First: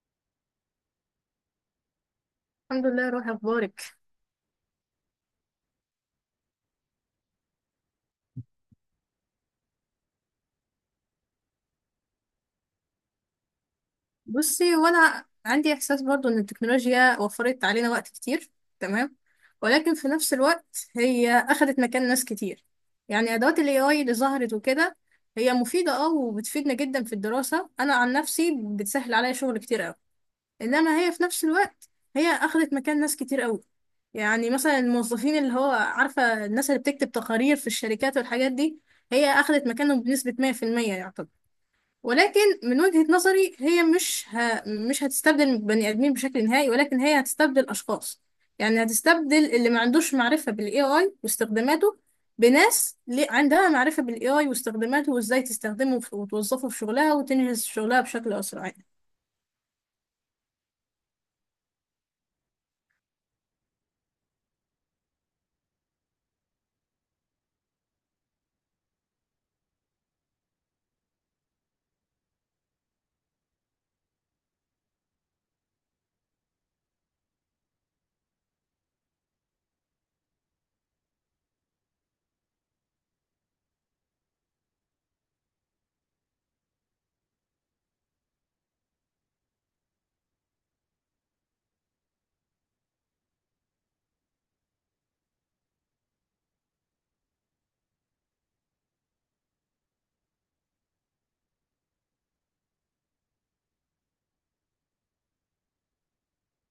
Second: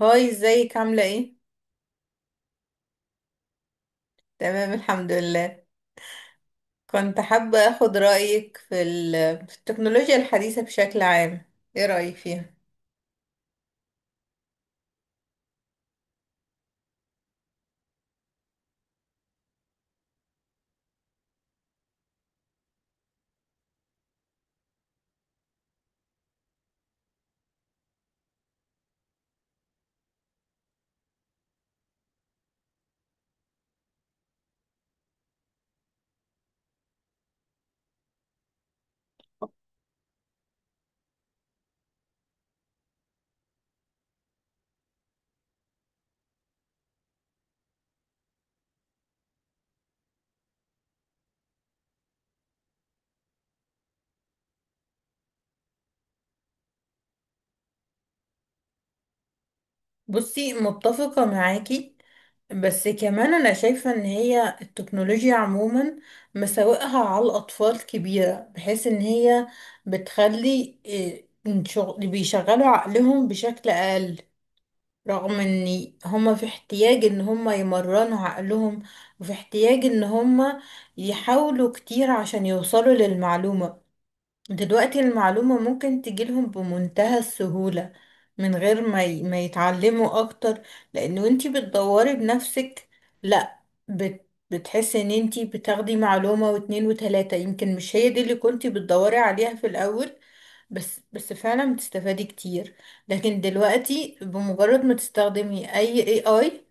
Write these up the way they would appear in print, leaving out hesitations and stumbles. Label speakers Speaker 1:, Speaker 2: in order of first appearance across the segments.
Speaker 1: هاي، ازيك عاملة ايه؟
Speaker 2: الحمد لله. روحي اخبارك؟
Speaker 1: تمام الحمد لله. كنت حابة اخد رأيك في التكنولوجيا الحديثة بشكل عام. ايه رأيك فيها؟
Speaker 2: بصي، وانا عندي احساس برضو ان التكنولوجيا وفرت علينا وقت كتير. تمام. ولكن في نفس الوقت هي اخذت مكان ناس كتير. يعني ادوات الاي اي اللي ظهرت وكده هي مفيده، وبتفيدنا جدا في الدراسه. انا عن نفسي بتسهل عليا شغل كتير قوي. انما هي في نفس الوقت هي اخذت مكان ناس كتير قوي. يعني مثلا الموظفين، اللي هو عارفه، الناس اللي بتكتب تقارير في الشركات والحاجات دي، هي اخذت مكانهم بنسبه 100%، يعتبر. ولكن من وجهة نظري هي مش هتستبدل بني ادمين بشكل نهائي، ولكن هي هتستبدل اشخاص. يعني هتستبدل اللي ما عندوش معرفة بالاي اي واستخداماته بناس ليه عندها معرفة بالاي اي واستخداماته وازاي تستخدمه وتوظفه في شغلها وتنجز شغلها بشكل اسرع يعني.
Speaker 1: بصي، متفقة معاكي. بس كمان انا شايفة ان هي التكنولوجيا عموما مساوئها على الاطفال كبيرة، بحيث ان هي بتخلي إيه، بيشغلوا عقلهم بشكل اقل. رغم ان هما في احتياج ان هما يمرنوا عقلهم، وفي احتياج ان هما يحاولوا كتير عشان يوصلوا للمعلومة. دلوقتي المعلومة ممكن تجيلهم بمنتهى السهولة، من غير ما يتعلموا اكتر. لان انتي بتدوري بنفسك. لا، بتحسي ان انتي بتاخدي معلومة واتنين وتلاتة، يمكن مش هي دي اللي كنتي بتدوري عليها في الاول. بس بس فعلا بتستفادي كتير. لكن دلوقتي بمجرد ما تستخدمي اي اي،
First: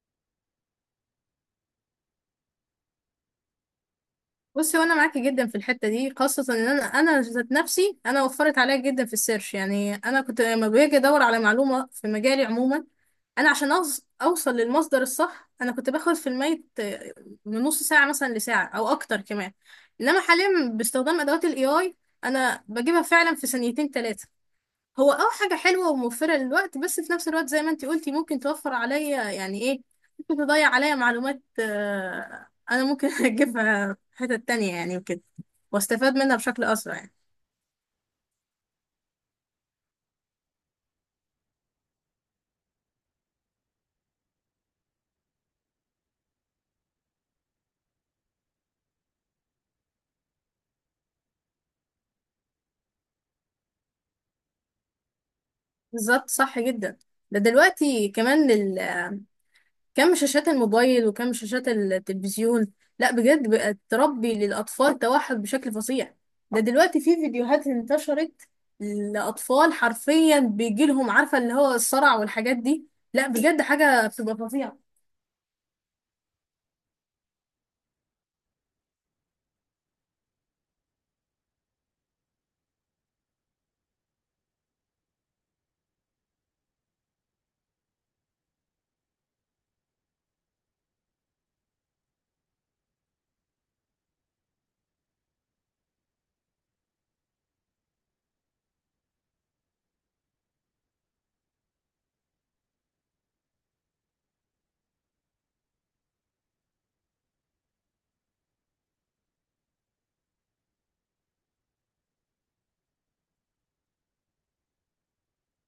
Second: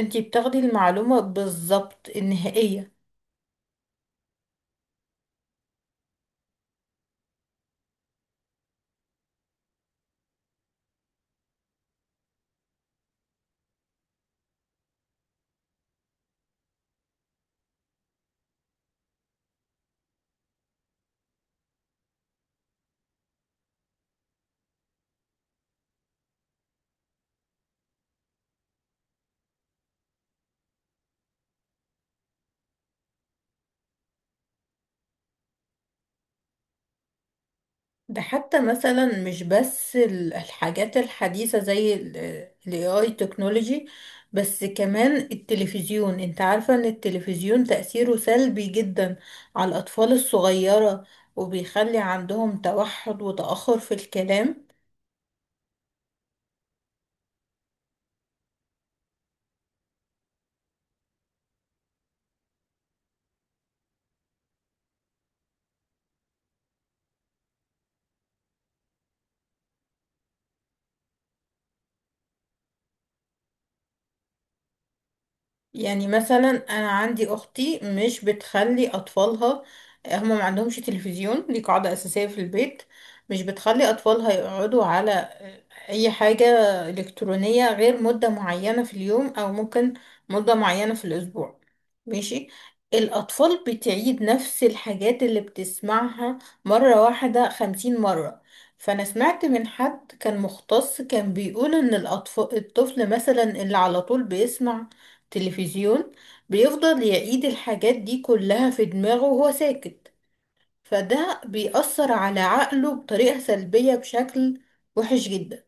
Speaker 1: انتي بتاخدي المعلومة بالظبط النهائية.
Speaker 2: بصي، وانا معاكي جدا في الحته دي، خاصه ان انا ذات نفسي انا وفرت عليا جدا في السيرش يعني. انا كنت لما باجي ادور على معلومه في مجالي عموما، انا عشان اوصل للمصدر الصح، انا كنت باخد في الميت، من نص ساعه مثلا لساعه او اكتر كمان. انما حاليا باستخدام ادوات الاي اي انا بجيبها فعلا في ثانيتين ثلاثه. هو حاجة حلوة وموفرة للوقت، بس في نفس الوقت زي ما انتي قلتي ممكن توفر عليا يعني ايه، ممكن تضيع عليا معلومات، انا ممكن اجيبها في حتة تانية يعني وكده، واستفاد منها بشكل اسرع يعني.
Speaker 1: ده حتى مثلا مش بس الحاجات الحديثة زي الاي اي تكنولوجي. بس كمان التلفزيون، انت عارفة ان التلفزيون تأثيره سلبي جدا على الأطفال الصغيرة، وبيخلي عندهم توحد وتأخر في الكلام.
Speaker 2: بالظبط صح جدا. ده دلوقتي كمان كم شاشات الموبايل وكم شاشات التلفزيون، لا بجد بقت تربي للأطفال توحد بشكل فظيع. ده دلوقتي في فيديوهات انتشرت لأطفال حرفيا بيجيلهم، عارفة، اللي هو الصرع والحاجات دي. لا بجد حاجة بتبقى فظيعة.
Speaker 1: يعني مثلا انا عندي اختي مش بتخلي اطفالها، هما ما عندهمش تلفزيون، دي قاعدة اساسية في البيت. مش بتخلي اطفالها يقعدوا على اي حاجة الكترونية غير مدة معينة في اليوم، او ممكن مدة معينة في الاسبوع. ماشي. الاطفال بتعيد نفس الحاجات اللي بتسمعها مرة واحدة 50 مرة. فانا سمعت من حد كان مختص كان بيقول ان الطفل مثلا اللي على طول بيسمع تلفزيون بيفضل يعيد الحاجات دي كلها في دماغه وهو ساكت، فده بيأثر على عقله بطريقة سلبية بشكل وحش جدا.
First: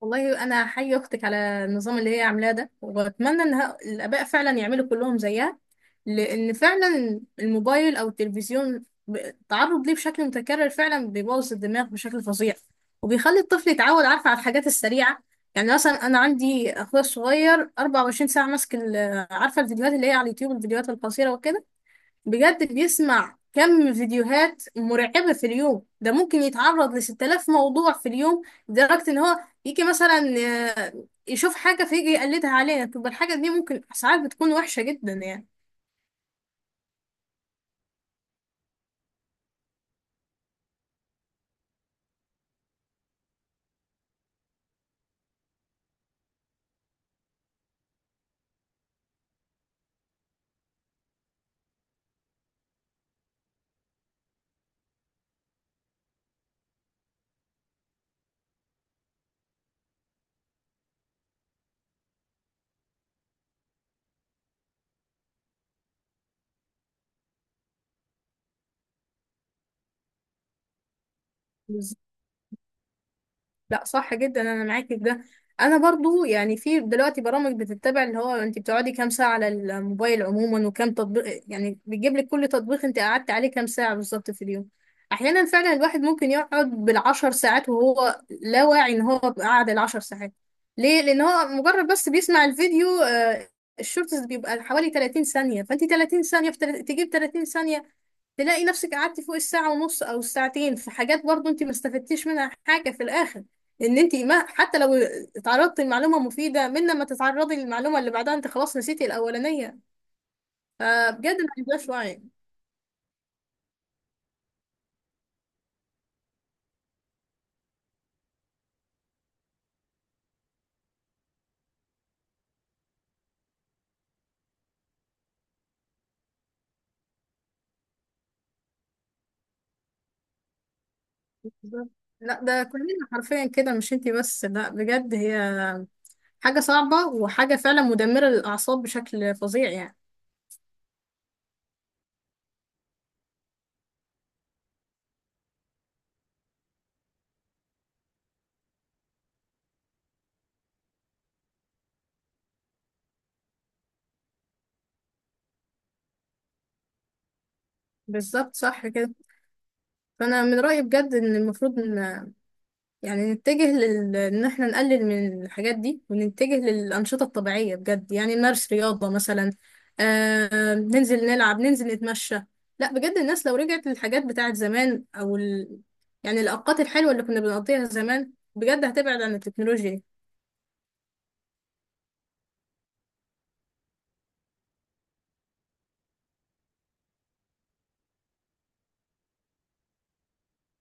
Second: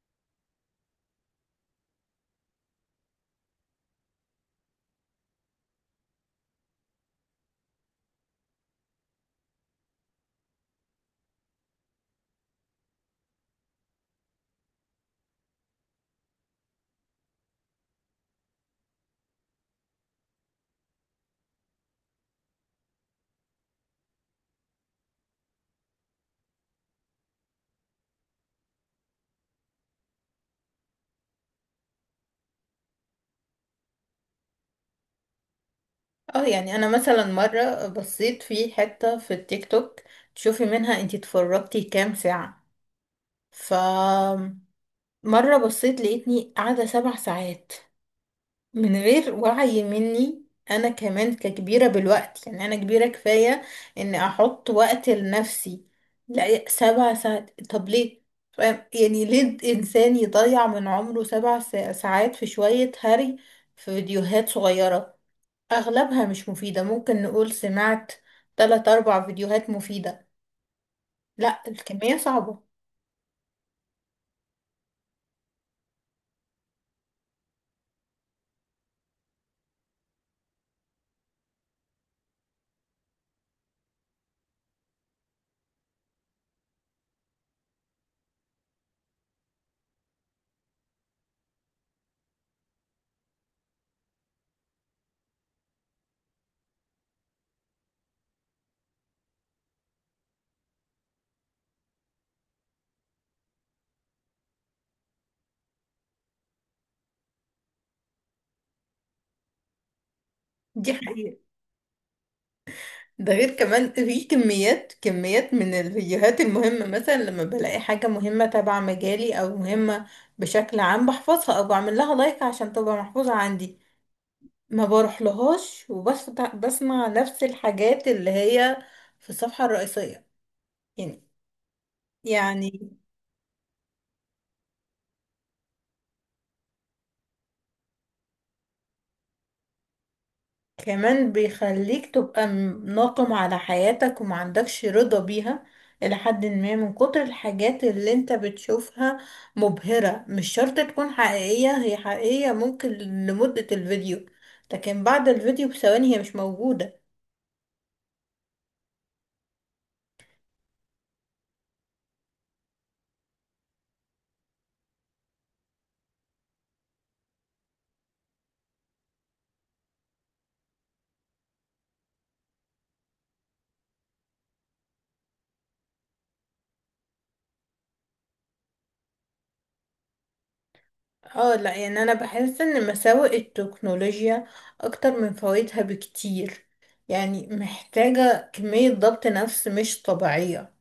Speaker 2: والله أنا حي أختك على النظام اللي هي عاملاه ده، وأتمنى إن الآباء فعلا يعملوا كلهم زيها. لأن فعلا الموبايل أو التلفزيون، التعرض ليه بشكل متكرر فعلا بيبوظ الدماغ بشكل فظيع، وبيخلي الطفل يتعود، عارفة، على الحاجات السريعة. يعني مثلا أنا عندي أخويا الصغير 24 ساعة ماسك عارفة الفيديوهات اللي هي على اليوتيوب، الفيديوهات القصيرة وكده. بجد بيسمع كم فيديوهات مرعبة في اليوم. ده ممكن يتعرض ل 6000 موضوع في اليوم، لدرجة إن هو يجي مثلا، آه، يشوف حاجة فيجي يقلدها علينا، تبقى الحاجة دي ممكن ساعات بتكون وحشة جدا يعني.
Speaker 1: اه، يعني انا مثلا مرة بصيت في حتة في التيك توك. تشوفي منها انتي اتفرجتي كام ساعة. ف مرة بصيت لقيتني قاعدة 7 ساعات من غير وعي مني. انا كمان ككبيرة بالوقت، يعني انا كبيرة كفاية اني احط وقت لنفسي. لا، 7 ساعات، طب ليه؟ فاهم؟ يعني ليه الانسان يضيع من عمره سبع ساعات في شوية هري، في فيديوهات صغيرة اغلبها مش مفيدة. ممكن نقول سمعت تلات اربع فيديوهات مفيدة، لا الكمية صعبة.
Speaker 2: لا صح جدا، انا معاكي في ده. انا برضو يعني في دلوقتي برامج بتتبع اللي هو انت بتقعدي كام ساعه على الموبايل عموما، وكام تطبيق، يعني بتجيب لك كل تطبيق انت قعدت عليه كام ساعه بالظبط في اليوم. احيانا فعلا الواحد ممكن يقعد بالعشر ساعات وهو لا واعي ان هو قعد العشر ساعات. ليه؟ لان هو مجرد بس بيسمع الفيديو، الشورتس بيبقى حوالي 30 ثانيه، فانت 30 ثانيه في تجيب 30 ثانيه تلاقي نفسك قعدتي فوق الساعة ونص أو الساعتين في حاجات برضو أنت ما استفدتيش منها حاجة في الآخر. إن أنت ما، حتى لو اتعرضتي لمعلومة مفيدة، من لما تتعرضي للمعلومة اللي بعدها أنت خلاص نسيتي الأولانية.
Speaker 1: دي
Speaker 2: فبجد
Speaker 1: حقيقة.
Speaker 2: ما عندهاش وعي.
Speaker 1: ده غير كمان في كميات كميات من الفيديوهات المهمة، مثلا لما بلاقي حاجة مهمة تبع مجالي أو مهمة بشكل عام، بحفظها أو بعمل لها لايك عشان تبقى محفوظة عندي. ما بروح لهاش، وبس بسمع نفس الحاجات اللي هي في الصفحة الرئيسية يعني
Speaker 2: بالظبط. لا ده
Speaker 1: يعني
Speaker 2: كلنا حرفيا كده، مش أنت بس. لا بجد هي حاجة صعبة وحاجة فعلا مدمرة للأعصاب بشكل فظيع يعني.
Speaker 1: كمان بيخليك تبقى ناقم على حياتك وما عندكش رضا بيها. إلى حد ما، من كتر الحاجات اللي انت بتشوفها مبهرة. مش شرط تكون حقيقية، هي حقيقية ممكن لمدة الفيديو، لكن بعد الفيديو بثواني هي مش موجودة.
Speaker 2: بالظبط صح كده. فأنا من رأيي بجد إن المفروض إن يعني نتجه ان احنا نقلل من الحاجات دي ونتجه للأنشطة الطبيعية بجد. يعني نمارس رياضة مثلا، ننزل نلعب، ننزل نتمشى. لا بجد الناس لو رجعت للحاجات بتاعت زمان يعني الأوقات الحلوة اللي كنا بنقضيها زمان بجد هتبعد عن التكنولوجيا دي.
Speaker 1: اه، لا، يعني انا بحس ان مساوئ التكنولوجيا اكتر من فوائدها بكتير. يعني محتاجة كمية ضبط نفس مش طبيعية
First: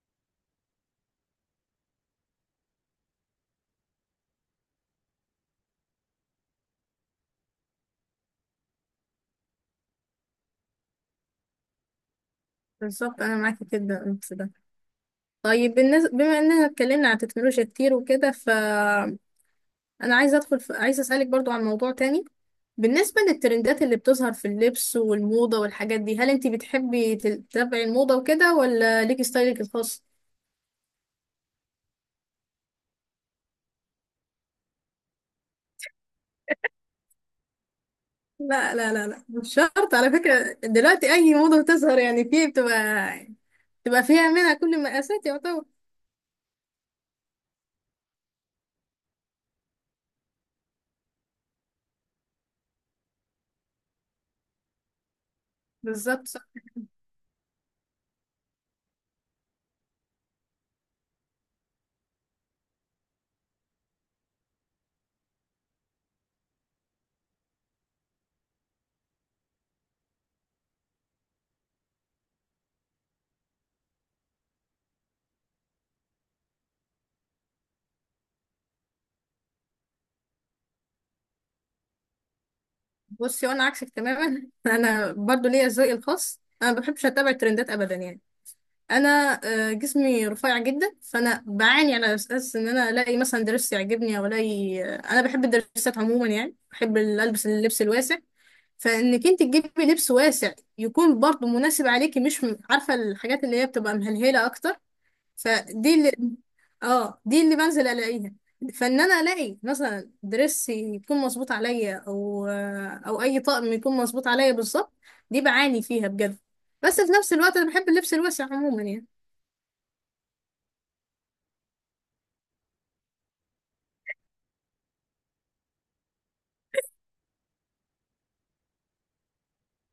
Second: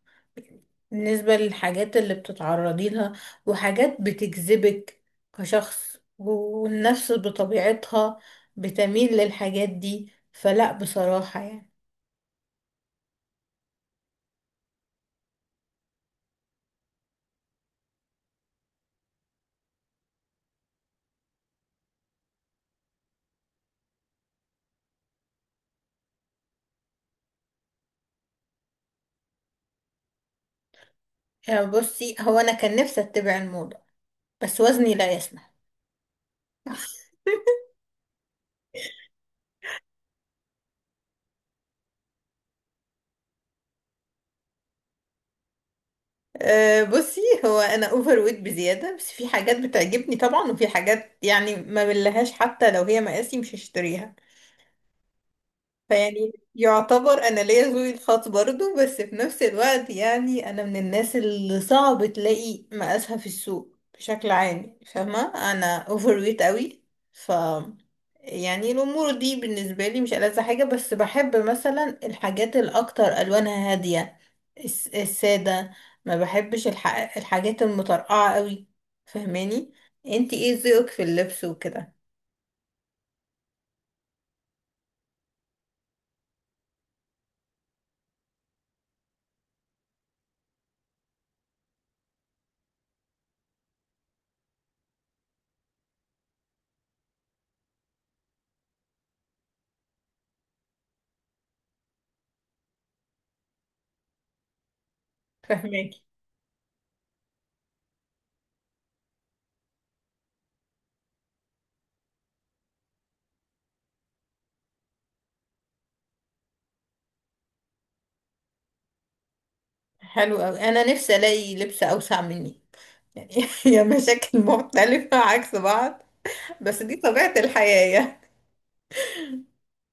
Speaker 1: بالنسبة للحاجات اللي بتتعرضي لها وحاجات بتجذبك كشخص، والنفس بطبيعتها بتميل للحاجات دي. فلا، بصراحة يعني.
Speaker 2: بالظبط انا معاكي كده في ده. طيب، بالنسبة بما اننا اتكلمنا عن التكنولوجيا كتير وكده، ف انا عايزه ادخل في... عايزه اسالك برضو عن موضوع تاني. بالنسبه للترندات اللي بتظهر في اللبس والموضه والحاجات دي، هل انت بتحبي تتابعي الموضه وكده، ولا ليكي ستايلك الخاص؟
Speaker 1: يعني بصي، هو انا كان نفسي اتبع الموضة بس وزني لا يسمح.
Speaker 2: لا لا لا لا، مش شرط. على فكره دلوقتي اي موضه بتظهر، يعني في بتبقى فيها منها كل المقاسات، يعتبر.
Speaker 1: أه، بصي هو انا اوفر ويت بزياده. بس في حاجات بتعجبني طبعا، وفي حاجات يعني ما بلهاش، حتى لو هي مقاسي مش هشتريها.
Speaker 2: بالظبط
Speaker 1: فيعني
Speaker 2: صح.
Speaker 1: يعتبر انا ليا ذوقي الخاص برضو، بس في نفس الوقت يعني انا من الناس اللي صعب تلاقي مقاسها في السوق بشكل عام، فاهمة. انا اوفر ويت قوي. ف يعني الامور دي بالنسبة لي مش ألذ حاجة، بس بحب مثلا الحاجات الاكتر الوانها هادية، السادة. ما بحبش الحاجات المطرقعة قوي، فاهماني. انتي ايه ذوقك في اللبس وكده؟
Speaker 2: بصي، وانا عكسك تماما انا برضو ليا ذوقي الخاص، انا ما بحبش اتابع الترندات ابدا يعني. انا، جسمي رفيع جدا، فانا بعاني على اساس ان انا الاقي مثلا درس يعجبني، او الاقي، انا بحب الدرسات عموما، يعني بحب اللبس الواسع، فانك انت تجيبي لبس واسع يكون برضه مناسب عليكي، مش عارفه الحاجات اللي هي بتبقى مهلهله اكتر، فدي
Speaker 1: فاهماكي.
Speaker 2: اللي اه دي اللي بنزل الاقيها. فان انا الاقي مثلا درس يكون مظبوط عليا، او اي طقم يكون مظبوط عليا بالظبط، دي بعاني فيها بجد. بس في نفس الوقت انا بحب اللبس الواسع عموما يعني.
Speaker 1: حلو قوي، انا نفسي الاقي لبس اوسع مني. يعني هي مشاكل مختلفة عكس بعض، بس دي طبيعة الحياة.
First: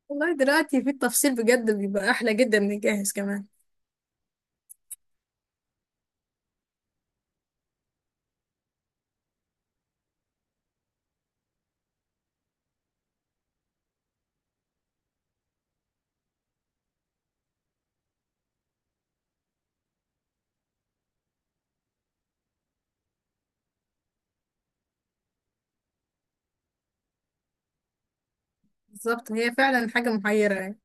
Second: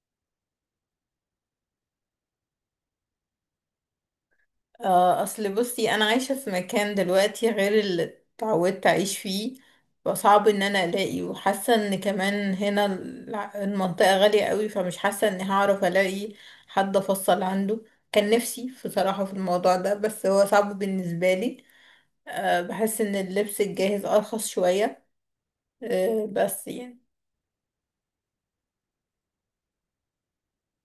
Speaker 2: والله دلوقتي في التفصيل بجد بيبقى احلى جدا من الجاهز كمان.
Speaker 1: آه، أصل بصي أنا عايشة في مكان دلوقتي غير اللي اتعودت أعيش فيه، فصعب إن أنا ألاقي. وحاسة إن كمان هنا المنطقة غالية قوي، فمش حاسة إني هعرف ألاقي حد أفصل عنده. كان نفسي بصراحة في الموضوع ده، بس هو صعب بالنسبة لي. آه، بحس إن اللبس الجاهز أرخص شوية. آه، بس يعني.
Speaker 2: بالظبط، هي فعلا حاجه محيره يعني.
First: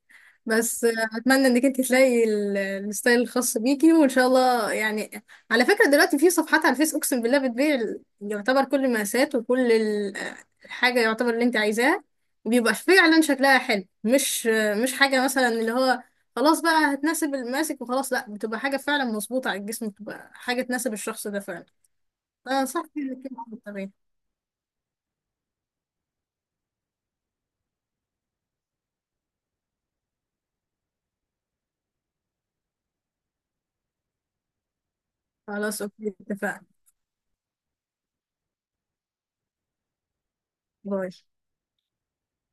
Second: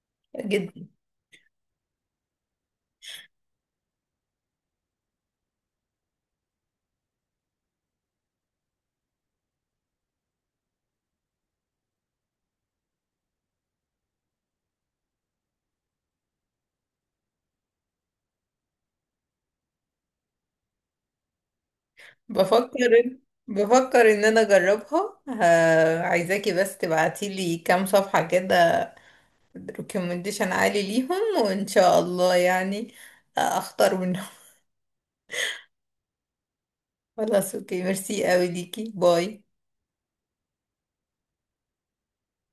Speaker 2: بس،
Speaker 1: جدا.
Speaker 2: اتمنى انك انت تلاقي الستايل الخاص بيكي، وان شاء الله يعني. على فكره دلوقتي في صفحات على الفيس اقسم بالله بتبيع يعتبر كل المقاسات، وكل الحاجه يعتبر اللي انت عايزاها، وبيبقى فعلا شكلها حلو، مش مش حاجه مثلا اللي هو خلاص بقى هتناسب الماسك وخلاص، لا بتبقى حاجه فعلا مظبوطه على الجسم، بتبقى حاجه تناسب الشخص ده فعلا. انا انصحك انك
Speaker 1: بفكر
Speaker 2: انت تتابعي.
Speaker 1: بفكر ان انا اجربها. عايزاكي بس تبعتيلي كام صفحة كده، ريكومنديشن عالي ليهم، وان شاء الله يعني اختار منهم.
Speaker 2: خلاص اوكي، اتفقنا.
Speaker 1: خلاص اوكي، ميرسي قوي ليكي، باي.
Speaker 2: باي.